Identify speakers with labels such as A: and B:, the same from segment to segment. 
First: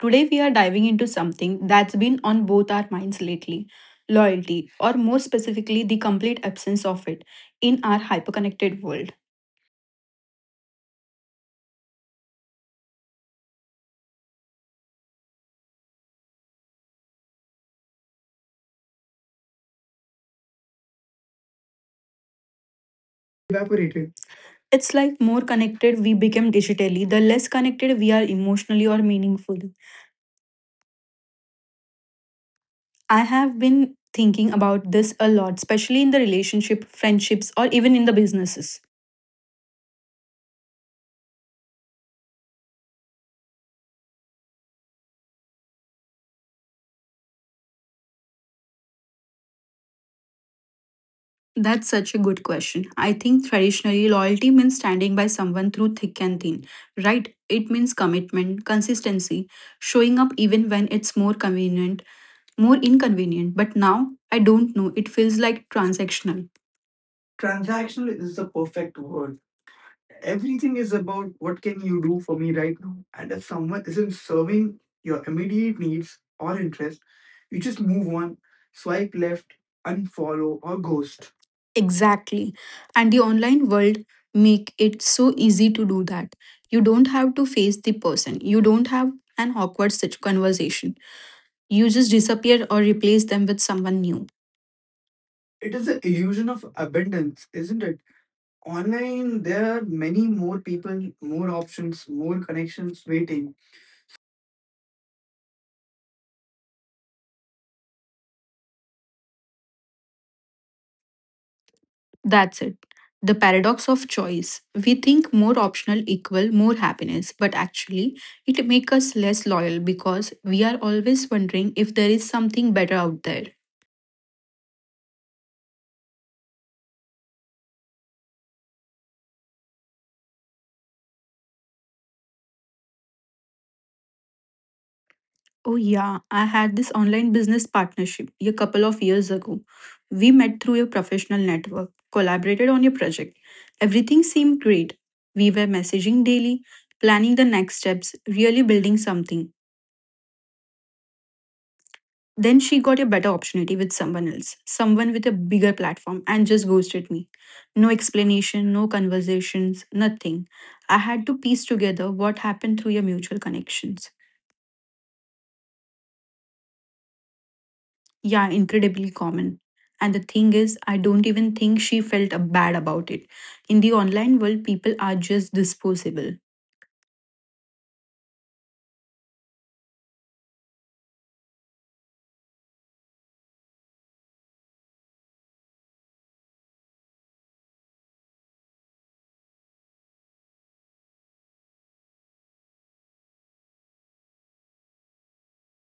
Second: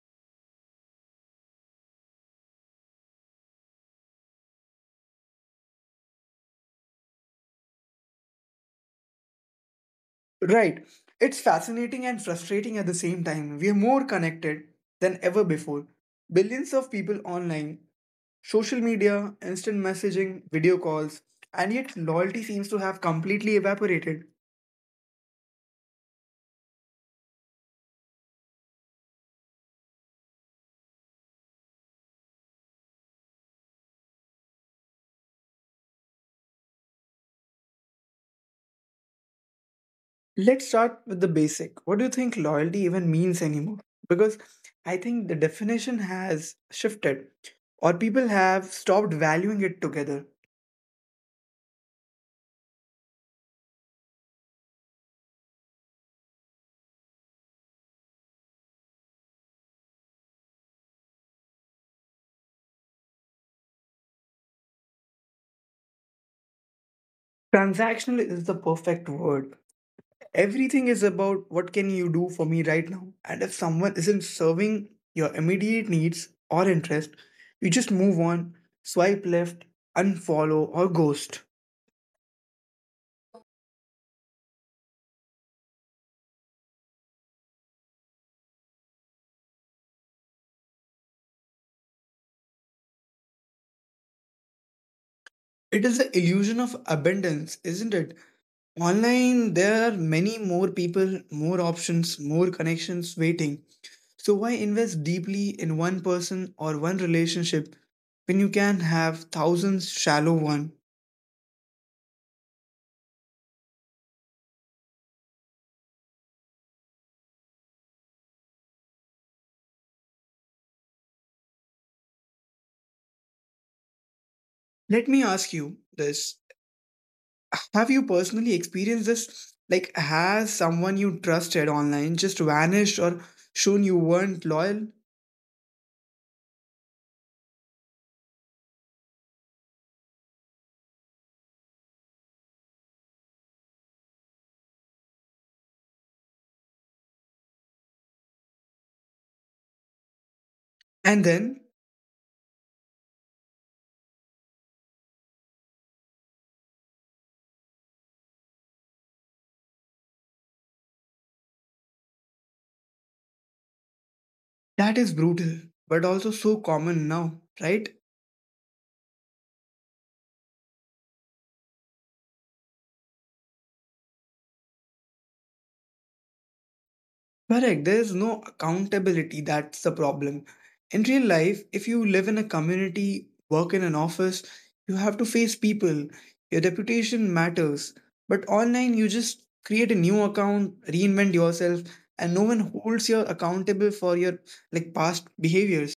A: Today we are diving into something that's been on both our minds lately loyalty, or more specifically, the complete absence of it in our hyperconnected world.
B: Right, it's fascinating and frustrating at the same time. We are more connected than ever before. Billions of people online, social media, instant messaging, video calls, and yet loyalty seems to have completely
A: Evaporated.
B: evaporated.
A: It's like more connected we became digitally, the less connected we are emotionally or meaningfully. I have been thinking about this a lot, especially in the relationship, friendships, or even in the businesses.
B: Let's start with the basic. What do you think loyalty even means anymore? Because I think the definition has shifted, or people have stopped valuing it together.
A: That's such a good question. I think traditionally, loyalty means standing by someone through thick and thin, right? It means commitment, consistency, showing up even when it's more convenient, more inconvenient. But now, I don't know, it feels like transactional.
B: Transactional
A: Transactional is
B: is
A: the
B: the
A: perfect
B: perfect
A: word
B: word.
A: everything
B: Everything
A: is
B: is
A: about
B: about
A: what
B: what
A: can
B: can
A: you
B: you
A: do
B: do
A: for
B: for
A: me
B: me
A: right
B: right
A: now,
B: now.
A: and
B: And
A: if
B: if
A: someone
B: someone
A: isn't
B: isn't
A: serving
B: serving
A: your
B: your
A: immediate
B: immediate
A: needs
B: needs
A: or
B: or
A: interest,
B: interest,
A: you
B: you
A: just
B: just
A: move
B: move
A: on,
B: on,
A: swipe
B: swipe
A: left,
B: left,
A: unfollow
B: unfollow,
A: or
B: or
A: ghost.
B: ghost.
A: Exactly. And the online world make it so easy to do that. You don't have to face the person. You don't have an awkward such conversation. You just disappear or replace them with someone new. It
B: It
A: is
B: is
A: the
B: the
A: illusion
B: illusion
A: of
B: of
A: abundance,
B: abundance,
A: isn't
B: isn't
A: it?
B: it?
A: Online,
B: Online,
A: there are
B: there are
A: many
B: many
A: more
B: more
A: people,
B: people,
A: more
B: more
A: options,
B: options,
A: more
B: more
A: connections
B: connections
A: waiting.
B: waiting. So why invest deeply in one person or one relationship when you can have thousands shallow ones?
A: That's it. The paradox of choice. We think more optional equal more happiness, but actually it makes us less loyal because we are always wondering if there is something better out there.
B: Let me ask you this. Have you personally experienced this? Like, has someone you trusted online just vanished or shown you weren't loyal?
A: Oh, yeah. I had this online business partnership a couple of years ago. We met through a professional network, collaborated on a project. Everything seemed great. We were messaging daily, planning the next steps, really building something.
B: And then
A: Then she got a better opportunity with someone else, someone with a bigger platform, and just ghosted me. No explanation, no conversations, nothing. I had to piece together what happened through your mutual connections.
B: that is brutal, but also so common now, right?
A: Yeah, incredibly common. And the thing is, I don't even think she felt bad about it. In the online world, people are just disposable.
B: Correct. There is no accountability. That's the problem. In real life, if you live in a community, work in an office, you have to face people. Your reputation matters. But online, you just create a new account, reinvent yourself, and no one holds you accountable for your like past behaviors.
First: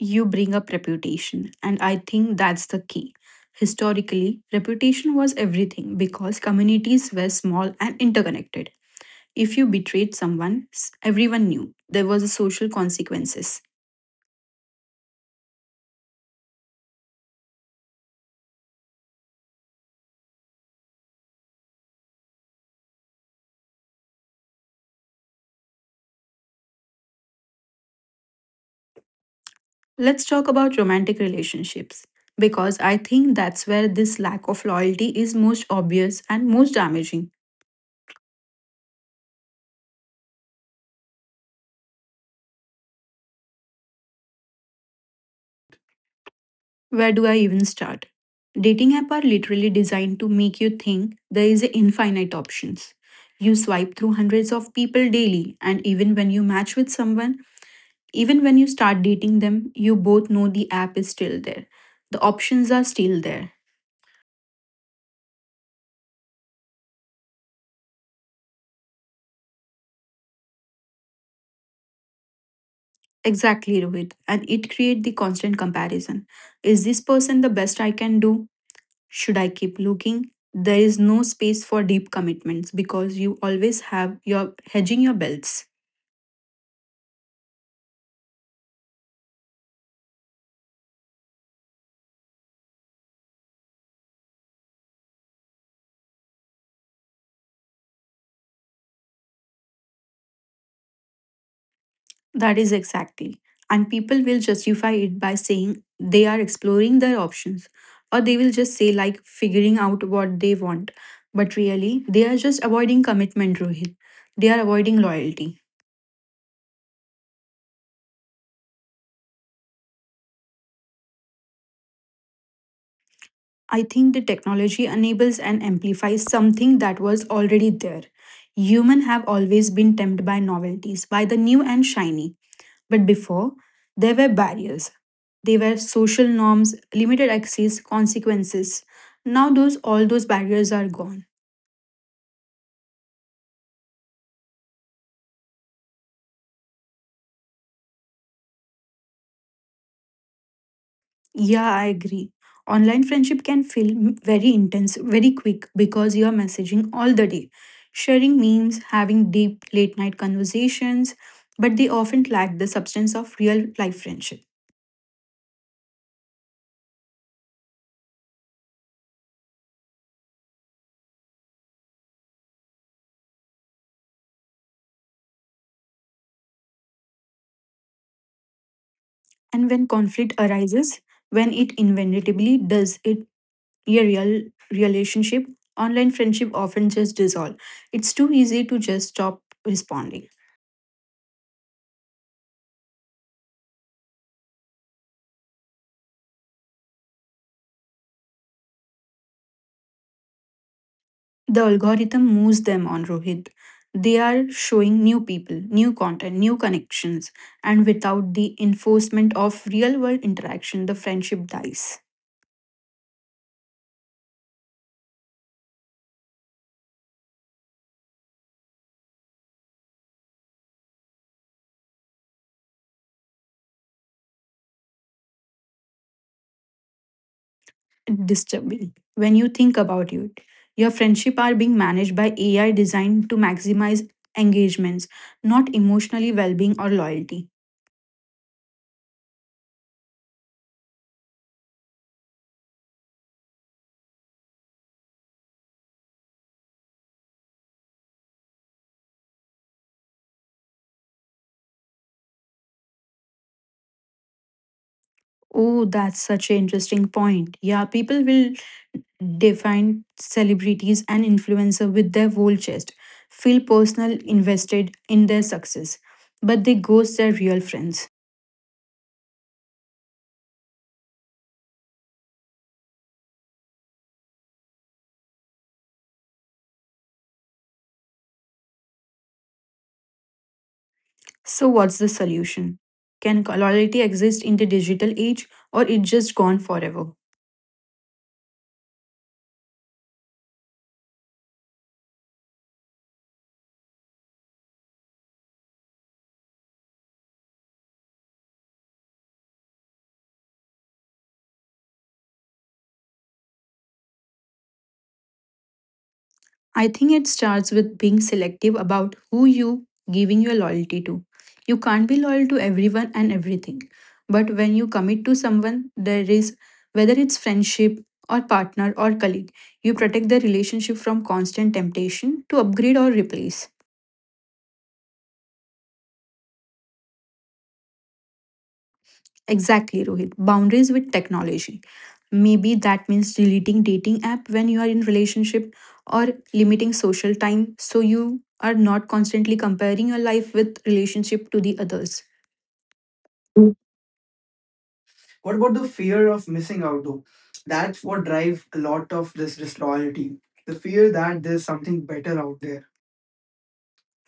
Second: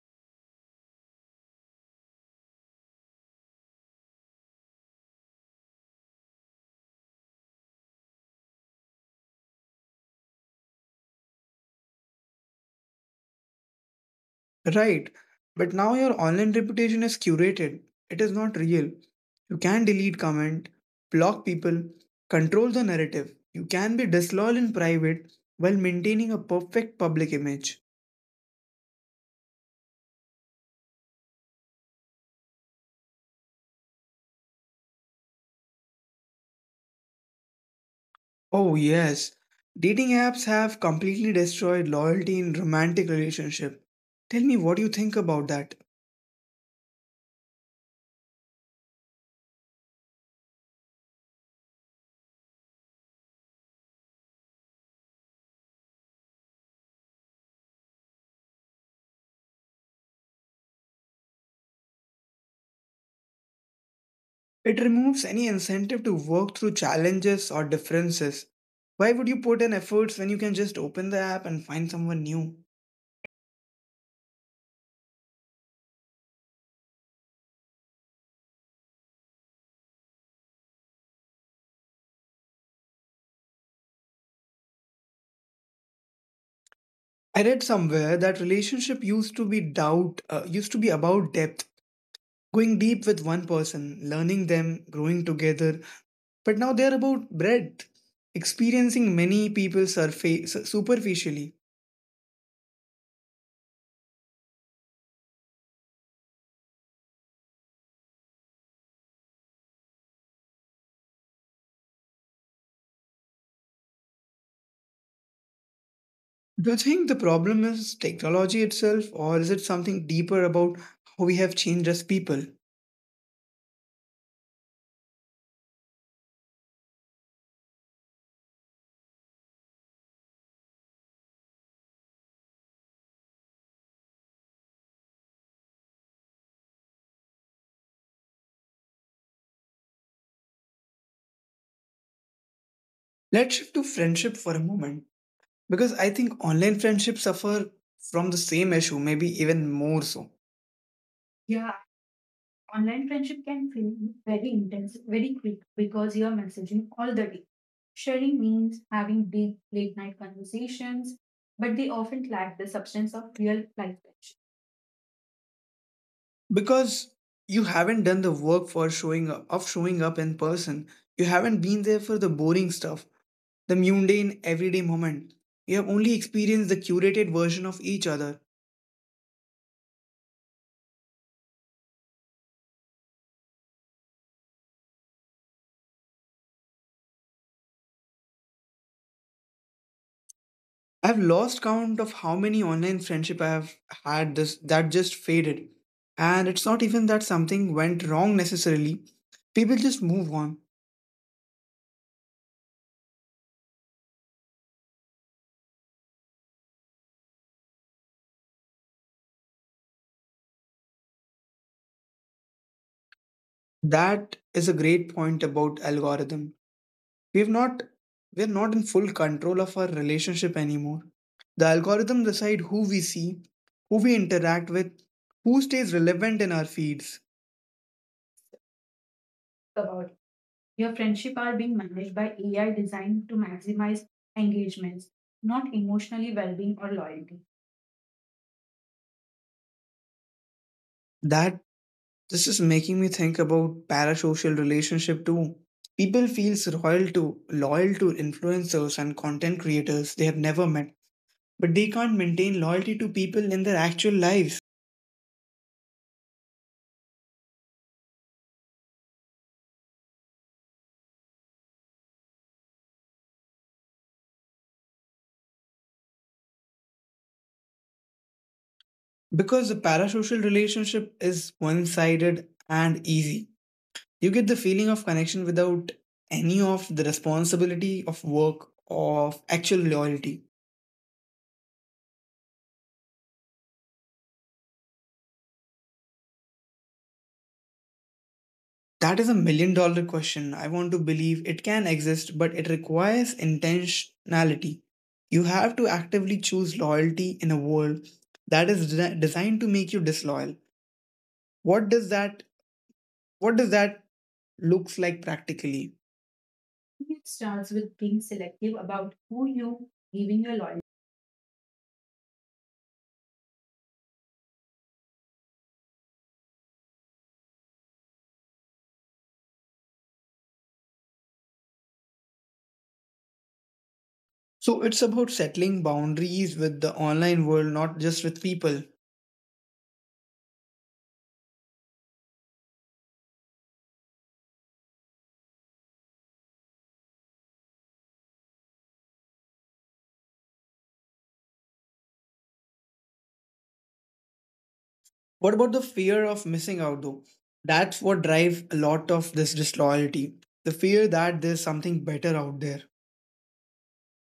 A: You bring up reputation, and I think that's the key. Historically, reputation was everything because communities were small and interconnected. If you betrayed someone, everyone knew there was a social consequences.
B: Right. But now your online reputation is curated. It is not real. You can delete comment, block people, control the narrative. You can be disloyal in private while maintaining a perfect public image.
A: Let's talk about romantic relationships because I think that's where this lack of loyalty is most obvious and most damaging.
B: Oh yes. Dating apps have completely destroyed loyalty in romantic relationship. Tell me what you think about that.
A: Where do I even start? Dating apps are literally designed to make you think there is infinite options. You swipe through hundreds of people daily, and even when you match with someone, even when you start dating them, you both know the app is still there. The options are still there.
B: It removes any incentive to work through challenges or differences. Why would you put in efforts when you can just open the app and find someone new?
A: Exactly, Rohit. And it creates the constant comparison. Is this person the best I can do? Should I keep looking? There is no space for deep commitments because you always have your hedging your belts.
B: I read somewhere that relationship used to be doubt used to be about depth, going deep with one person, learning them, growing together. But now they're about breadth, experiencing many people surface superficially.
A: That is exactly. And people will justify it by saying they are exploring their options, or they will just say, like, figuring out what they want. But really, they are just avoiding commitment, Rohit. They are avoiding loyalty.
B: Do you think the problem is technology itself, or is it something deeper about how we have changed as people?
A: I think the technology enables and amplifies something that was already there. Humans have always been tempted by novelties, by the new and shiny. But before, there were barriers. They were social norms, limited access, consequences. Now those all those barriers are gone.
B: Let's shift to friendship for a moment because I think online friendships suffer from the same issue, maybe even more so.
A: Yeah, I agree. Online
B: Online
A: friendship
B: friendship
A: can
B: can
A: feel
B: feel very
A: very intense,
B: intense,
A: very
B: very quick
A: quick because
B: because
A: you
B: you
A: are
B: are
A: messaging
B: messaging all
A: all the
B: the day.
A: day, sharing
B: Sharing
A: memes,
B: means having
A: having
B: deep
A: deep late
B: late
A: night
B: night
A: conversations,
B: conversations,
A: but
B: but
A: they
B: they
A: often
B: often
A: lack
B: lack
A: the
B: the
A: substance
B: substance
A: of
B: of real
A: real life
B: life friendship,
A: friendship.
B: because you haven't done the work for showing up in person. You haven't been there for the boring stuff, the mundane everyday moment. You have only experienced the curated version of each other.
A: And when conflict arises, when it inevitably does it your real relationship, online friendship often just dissolve. It's too easy to just stop responding.
B: I've lost count of how many online friendship I have had this that just faded. And it's not even that something went wrong necessarily. People just move on.
A: The algorithm moves them on, Rohit. They are showing new people, new content, new connections, and without the enforcement of real world interaction, the friendship dies.
B: That is a great point about algorithm. We've not we're not in full control of our relationship anymore. The algorithm decide who we see, who we interact with, who stays relevant in our feeds.
A: Disturbing. When you think about it, your
B: Your
A: friendship
B: friendship
A: are
B: are
A: being
B: being
A: managed
B: managed
A: by
B: by
A: AI
B: AI
A: designed
B: designed
A: to
B: to
A: maximize
B: maximize
A: engagements,
B: engagements,
A: not
B: not
A: emotionally
B: emotionally
A: well being
B: well-being
A: or
B: or loyalty.
A: loyalty.
B: That this is making me think about parasocial relationship too. People feels loyal to influencers and content creators they have never met, but they can't maintain loyalty to people in their actual lives
A: Oh, that's such an interesting point. Yeah, people will define celebrities and influencers with their whole chest, feel personal invested in their success, but they ghost their real friends.
B: because the parasocial relationship is one-sided and easy. You get the feeling of connection without any of the responsibility of work or of actual loyalty.
A: So what's the solution? Can loyalty exist in the digital age, or it just gone forever?
B: That is a million dollar question. I want to believe it can exist, but it requires intentionality. You have to actively choose loyalty in a world that is designed to make you disloyal. What does that what does that looks like practically?
A: I think it
B: It
A: starts
B: starts
A: with
B: with
A: being
B: being
A: selective
B: selective
A: about
B: about
A: who
B: who
A: you
B: you
A: giving
B: giving
A: your
B: your loyalty.
A: loyalty to. You can't be loyal to everyone and everything. But when you commit to someone, there is whether it's friendship or partner or colleague, you protect the relationship from constant temptation to upgrade or replace.
B: So it's about settling boundaries with the online world, not just with people.
A: Exactly, Rohit. Boundaries with technology. Maybe that means deleting dating app when you are in relationship, or limiting social time so you are not constantly comparing your life with relationship to the others. What
B: What
A: about
B: about
A: the
B: the
A: fear
B: fear
A: of
B: of
A: missing
B: missing
A: out
B: out
A: though?
B: though?
A: That's
B: That's
A: what
B: what
A: drives
B: drives
A: a
B: a
A: lot
B: lot
A: of
B: of
A: this
B: this
A: disloyalty.
B: disloyalty.
A: The
B: The
A: fear
B: fear
A: that
B: that
A: there's
B: there's
A: something
B: something
A: better
B: better
A: out
B: out
A: there.
B: there.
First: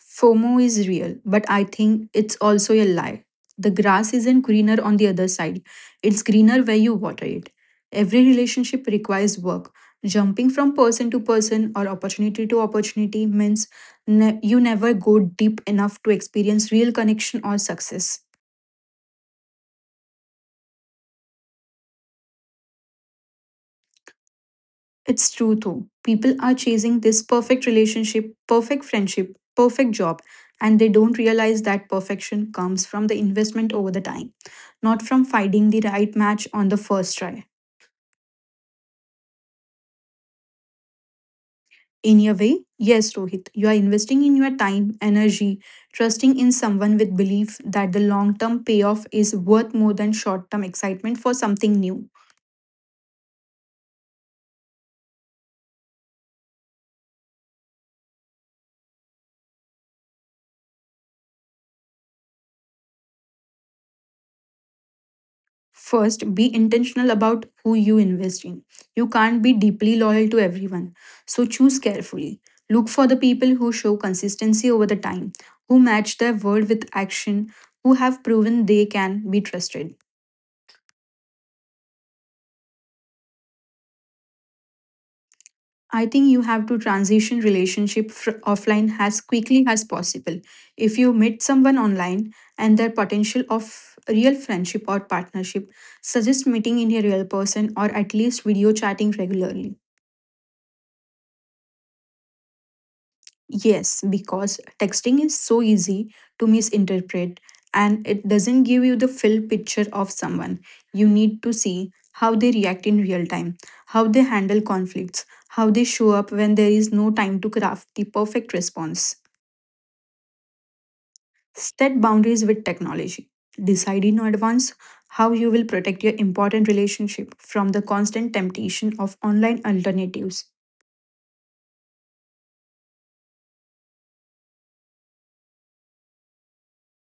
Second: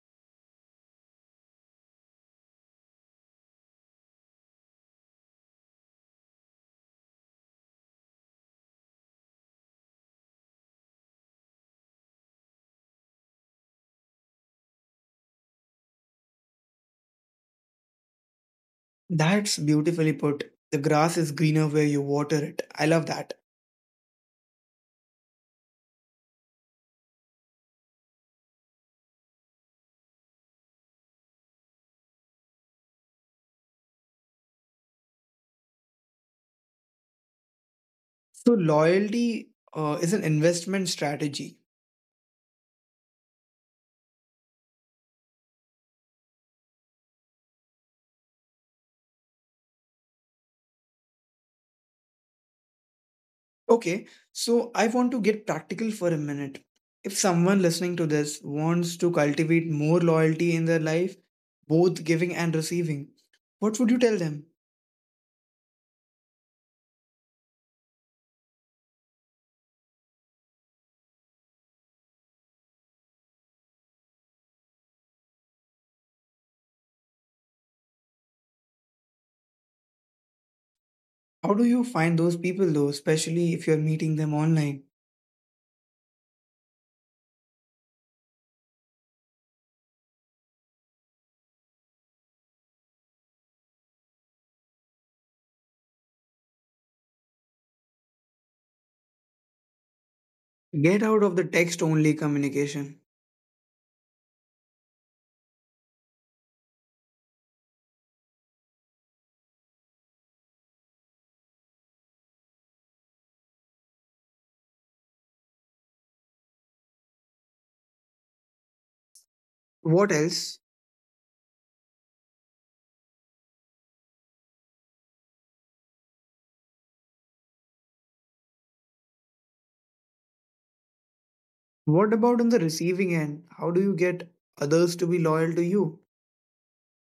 A: FOMO is real, but I think it's also a lie. The grass isn't greener on the other side, it's greener where you water it. Every relationship requires work. Jumping from person to person or opportunity to opportunity means you never go deep enough to experience real connection or success.
B: That's beautifully put. The grass is greener where you water it. I love that.
A: It's true though. People are chasing this perfect relationship, perfect friendship, perfect job, and they don't realize that perfection comes from the investment over the time, not from finding the right match on the first try.
B: So loyalty is an investment strategy.
A: In your way, yes, Rohit, you are investing in your time, energy, trusting in someone with belief that the long term payoff is worth more than short term excitement for something new.
B: Okay, so I want to get practical for a minute. If someone listening to this wants to cultivate more loyalty in their life, both giving and receiving, what would you tell them?
A: First, be intentional about who you invest in. You can't be deeply loyal to everyone, so choose carefully. Look for the people who show consistency over the time, who match their word with action, who have proven they can be trusted.
B: How do you find those people though, especially if you're meeting them online?
A: I think you have to transition relationship offline as quickly as possible. If you meet someone online and their potential of real friendship or partnership, suggest meeting in a real person or at least video chatting regularly.
B: Get out of the text only communication.
A: Yes, because texting is so easy to misinterpret, and it doesn't give you the full picture of someone. You need to see how they react in real time, how they handle conflicts, how they show up when there is no time to craft the perfect response.
B: What else?
A: Set boundaries with technology. Decide in advance how you will protect your important relationship from the constant temptation of online alternatives.
B: What about on the receiving end? How do you get others to be loyal to you?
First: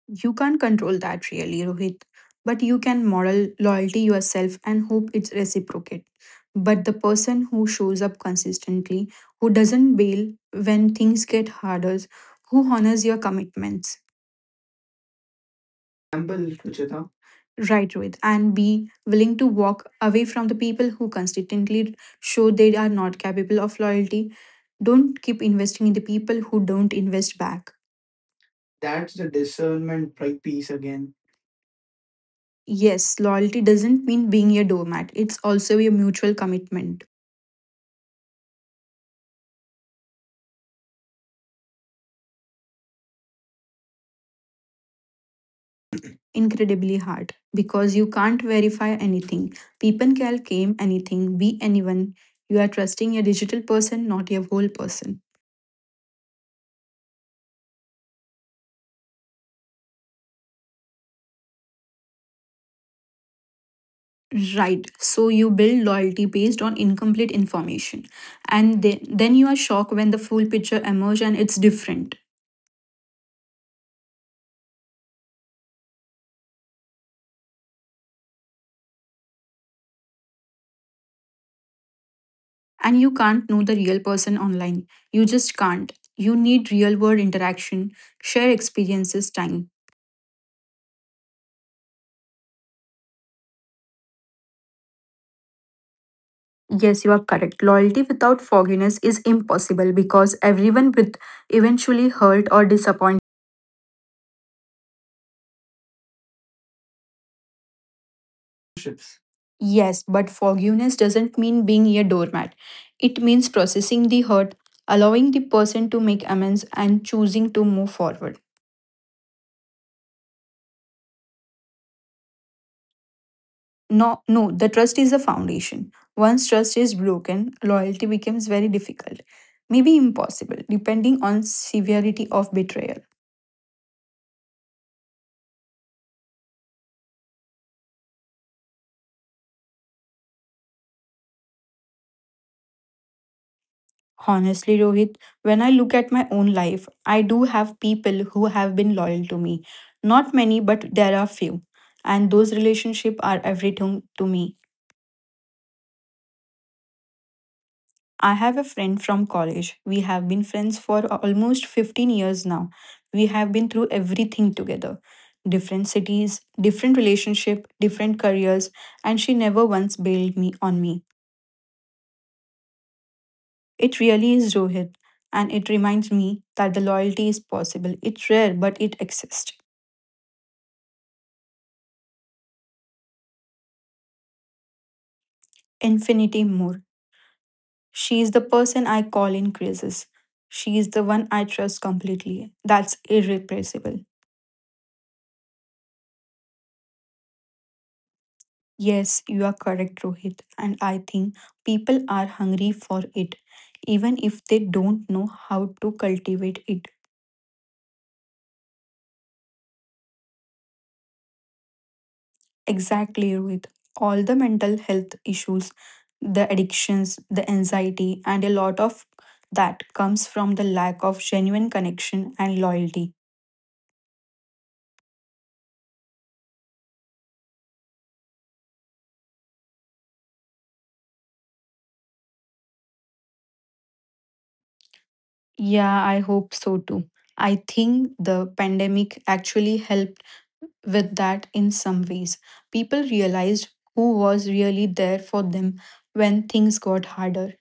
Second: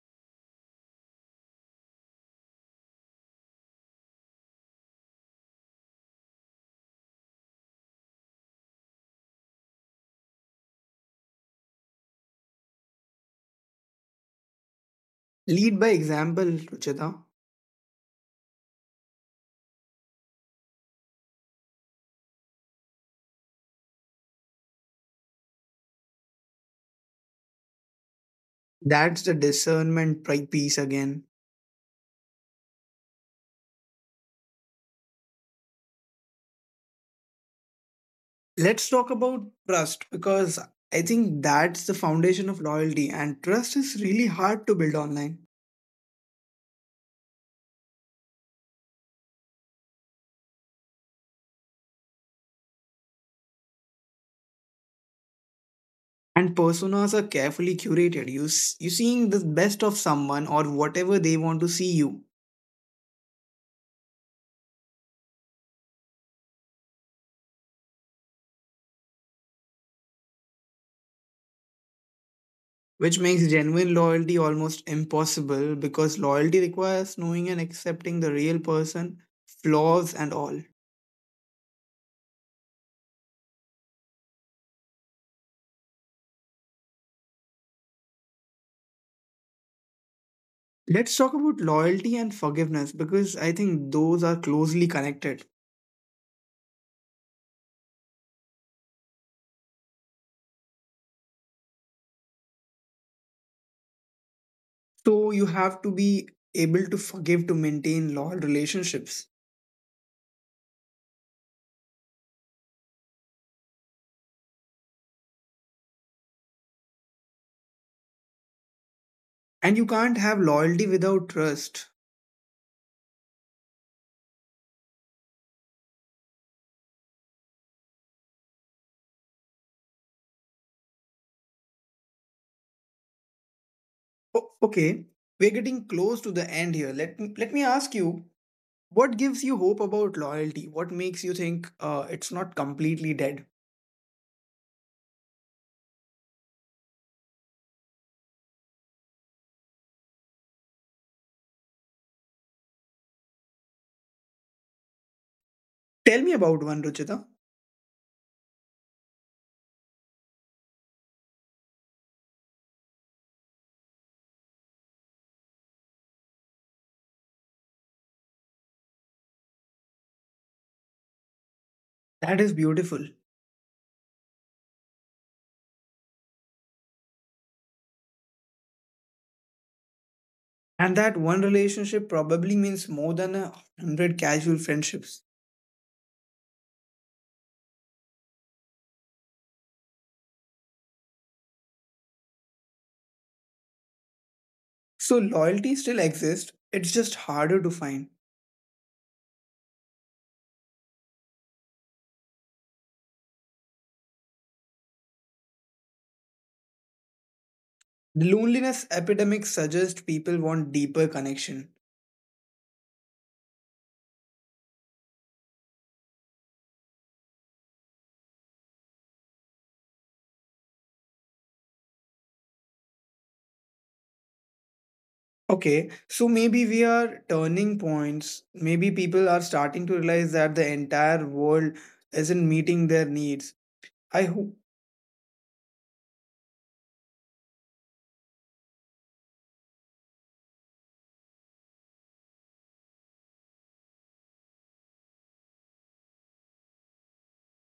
A: You can't control that really, Rohit. But you can model loyalty yourself and hope it's reciprocate. But the person who shows up consistently, who doesn't bail when things get harder, who honors your commitments.
B: Lead by
A: Example,
B: example,
A: Ruchita.
B: Ruchita.
A: Right, Rohit. And be willing to walk away from the people who consistently show they are not capable of loyalty. Don't keep investing in the people who don't invest back. That's
B: That's
A: the
B: the
A: discernment
B: discernment
A: piece
B: piece
A: again.
B: again.
A: Yes, loyalty doesn't mean being a doormat. It's also a mutual commitment.
B: Let's talk about trust because I think that's the foundation of loyalty, and trust is really hard to build online.
A: Incredibly hard because you can't verify anything. People can claim anything, be anyone. You are trusting a digital person, not a whole person.
B: And personas are carefully curated. You seeing the best of someone or whatever they want to see you,
A: Right. So you build loyalty based on incomplete information. And then you are shocked when the full picture emerges and it's different.
B: which makes genuine loyalty almost impossible because loyalty requires knowing and accepting the real person, flaws and all.
A: And you can't know the real person online. You just can't. You need real world interaction, share experiences, time.
B: Let's talk about loyalty and forgiveness because I think those are closely connected.
A: Yes, you are correct. Loyalty without forgiveness is impossible because everyone will eventually hurt or disappoint.
B: So you have to be able to forgive to maintain loyal relationships.
A: Yes, but forgiveness doesn't mean being a doormat. It means processing the hurt, allowing the person to make amends, and choosing to move forward.
B: And you can't have loyalty without trust.
A: No, the trust is a foundation. Once trust is broken, loyalty becomes very difficult, maybe impossible, depending on severity of betrayal.
B: Okay, we're getting close to the end here. Let me ask you, what gives you hope about loyalty? What makes you think it's not completely dead?
A: Honestly, Rohit, when I look at my own life, I do have people who have been loyal to me. Not many, but there are few. And those relationships are everything to me.
B: Tell me about one, Ruchita.
A: I have a friend from college. We have been friends for almost 15 years now. We have been through everything together different cities, different relationship, different careers, and she never once bailed me on me.
B: That is beautiful.
A: It really is Rohit, and it reminds me that the loyalty is possible. It's rare, but it exists.
B: And that one relationship probably means more than 100 casual friendships.
A: Infinity more. She is the person I call in crisis. She is the one I trust completely. That's irrepressible.
B: So loyalty still exists. It's just harder to find.
A: Yes, you are correct, Rohit. And I think people are hungry for it, even if they don't know how to cultivate it.
B: The loneliness epidemic suggests people want deeper connection.
A: Exactly, Rohit. All the mental health issues, the addictions, the anxiety, and a lot of that comes from the lack of genuine connection and loyalty.
B: Okay, so maybe we are turning points. Maybe people are starting to realize that the entire world isn't meeting their needs. I hope
A: Yeah, I hope so too. I think the pandemic actually helped with that in some ways. People realized who was really there for them when things got harder.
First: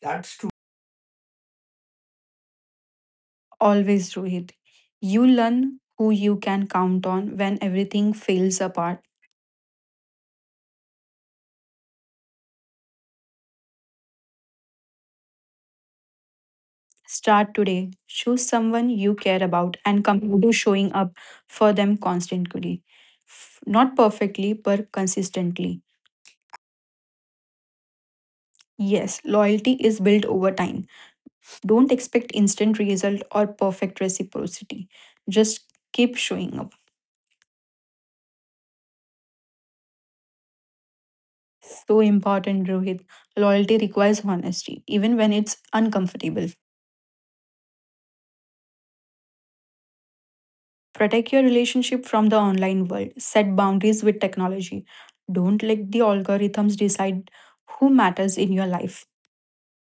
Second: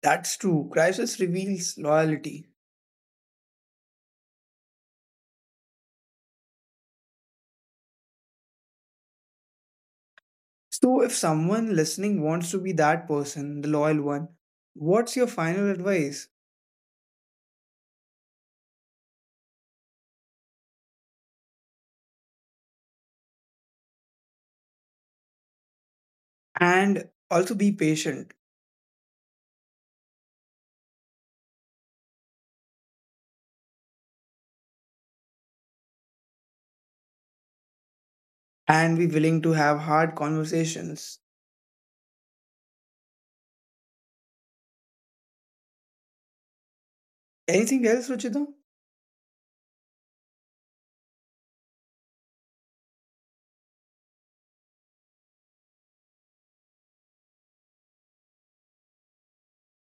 A: That's
B: that's
A: true.
B: true. Crisis reveals loyalty.
A: Always, Rohit. You learn who you can count on when everything falls apart.
B: So, if someone listening wants to be that person, the loyal one, what's your final advice?
A: Start today. Choose someone you care about and commit to showing up for them constantly. Not perfectly, but consistently.
B: And also be patient,
A: Yes, loyalty is built over time. Don't expect instant result or perfect reciprocity. Just keep showing up.
B: and be willing to have hard conversations.
A: So important, Rohit. Loyalty requires honesty, even when it's uncomfortable.
B: Anything else, Ruchita?
A: Protect your relationship from the online world. Set boundaries with technology. Don't let the algorithms decide who matters in your life.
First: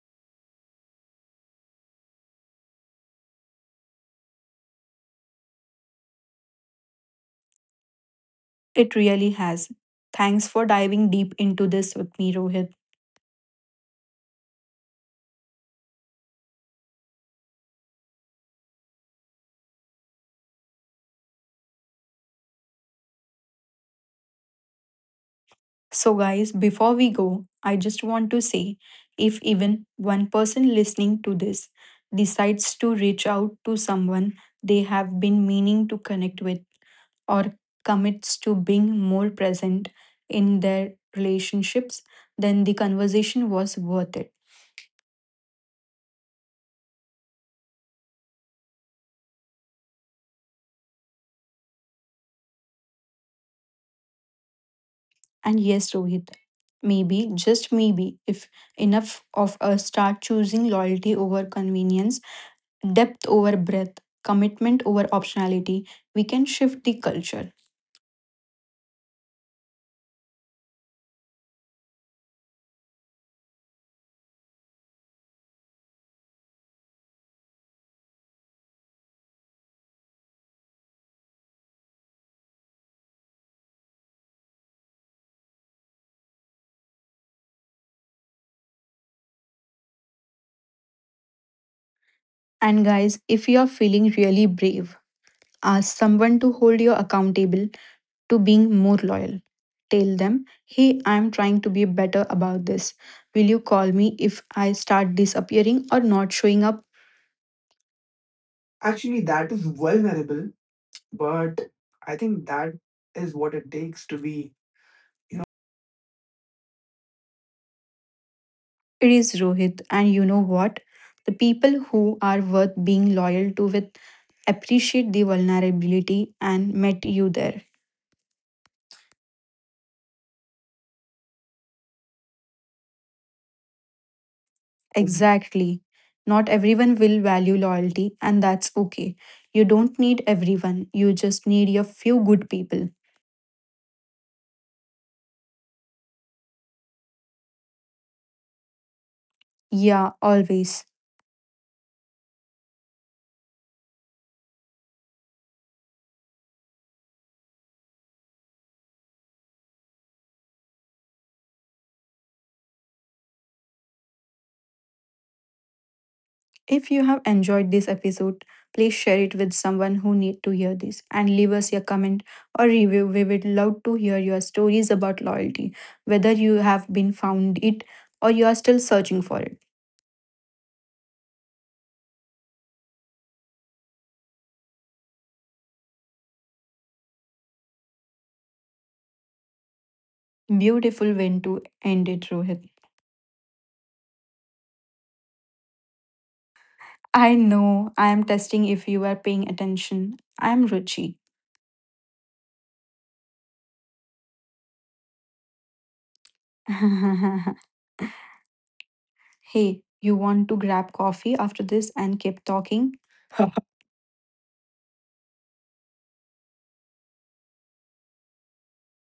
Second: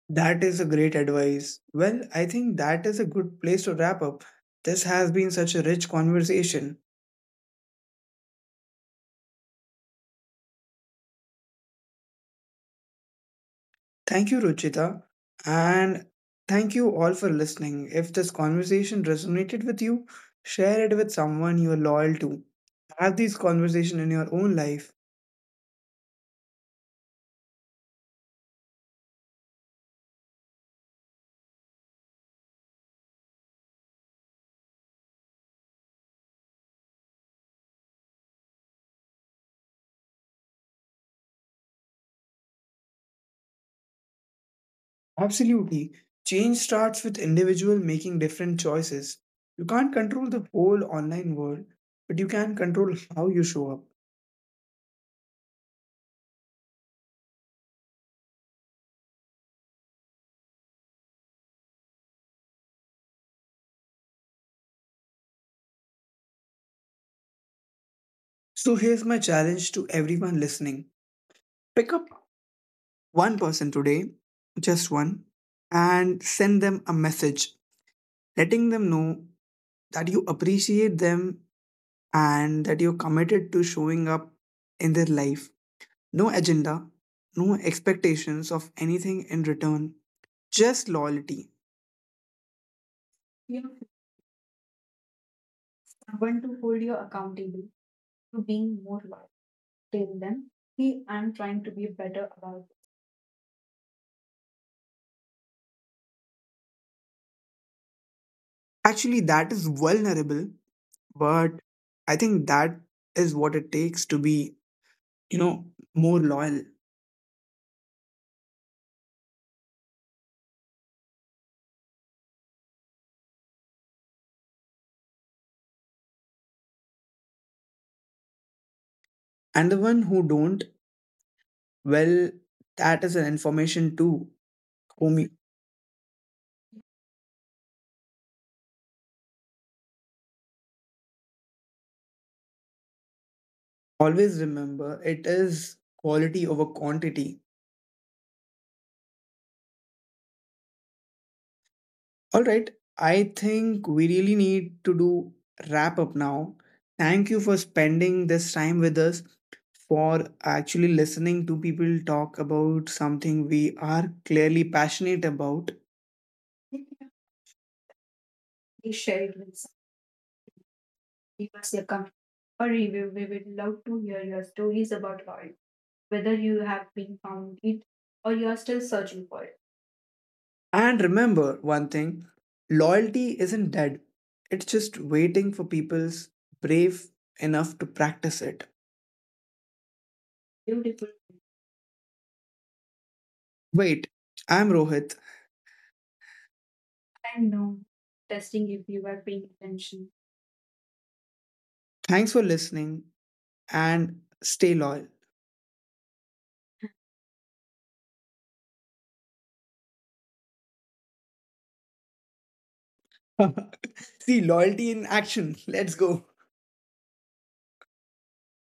B: That is a great advice. Well, I think that is a good place to wrap up. This has been such a rich conversation.
A: It really has. Thanks for diving deep into this with me, Rohit.
B: Thank you, Ruchita. And thank you all for listening. If this conversation resonated with you, share it with someone you are loyal to. Have these conversations in your own life.
A: So, guys, before we go, I just want to say if even one person listening to this decides to reach out to someone they have been meaning to connect with, or commits to being more present in their relationships, then the conversation was worth it.
B: Absolutely. Change starts with individual making different choices. You can't control the whole online world, but you can control how you show up.
A: And yes, Rohit, maybe, just maybe, if enough of us start choosing loyalty over convenience, depth over breadth, commitment over optionality, we can shift the culture.
B: So here's my challenge to everyone listening. Pick up one person today, just one, and send them a message letting them know that you appreciate them and that you're committed to showing up in their life. No agenda, no expectations of anything in return, just loyalty.
A: And guys, if you
B: you
A: are
B: know,
A: feeling really brave, ask someone
B: Someone to
A: to
B: hold
A: hold you
B: you accountable
A: accountable to
B: to
A: being
B: being
A: more
B: more loyal.
A: loyal.
B: Tell
A: Tell them,
B: them,
A: hey,
B: see,
A: I'm
B: I'm
A: trying
B: trying
A: to
B: to
A: be
B: be
A: better
B: better
A: about
B: about it.
A: this. Will you call me if I start disappearing or not showing up? Actually,
B: Actually,
A: that
B: that
A: is
B: is
A: vulnerable,
B: vulnerable, but
A: but I
B: I
A: think
B: think
A: that
B: that
A: is
B: is
A: what
B: what
A: it
B: it
A: takes
B: takes
A: to
B: to
A: be you.
B: be, you know more loyal.
A: It is Rohit, and you know what? The people who are worth being loyal to with appreciate the vulnerability and met you there.
B: And the one who don't, well, that is an information too, homie.
A: Exactly. Not everyone will value loyalty, and that's okay. You don't need everyone, you just need a few good people.
B: Always remember it is quality over quantity.
A: Yeah, always.
B: All right, I think we really need to do wrap up now. Thank you for spending this time with us, for actually listening to people talk about something we are clearly passionate about.
A: If you have enjoyed this episode, please share it with someone who need to hear this and leave
B: Leave
A: us
B: us
A: your
B: a comment
A: comment or
B: or
A: review.
B: review.
A: We
B: We
A: would
B: would
A: love
B: love
A: to
B: to
A: hear
B: hear
A: your
B: your
A: stories
B: stories
A: about
B: about loyalty,
A: loyalty, whether
B: whether
A: you
B: you
A: have
B: have
A: been
B: been
A: found
B: found
A: it
B: it
A: or
B: or
A: you
B: you
A: are
B: are
A: still
B: still
A: searching
B: searching
A: for
B: for
A: it.
B: it. And remember one thing, loyalty isn't dead, it's just waiting for people's brave enough to practice it. Beautiful.
A: Beautiful way to end it, Rohit.
B: Wait, I'm Rohit.
A: I
B: And no,
A: know I am testing
B: testing
A: if
B: if
A: you
B: you
A: are
B: are
A: paying
B: paying attention.
A: attention. I am Ruchi.
B: Thanks for listening and stay loyal.
A: Hey, you want to grab coffee after this and keep talking?
B: See, loyalty in action. Let's go.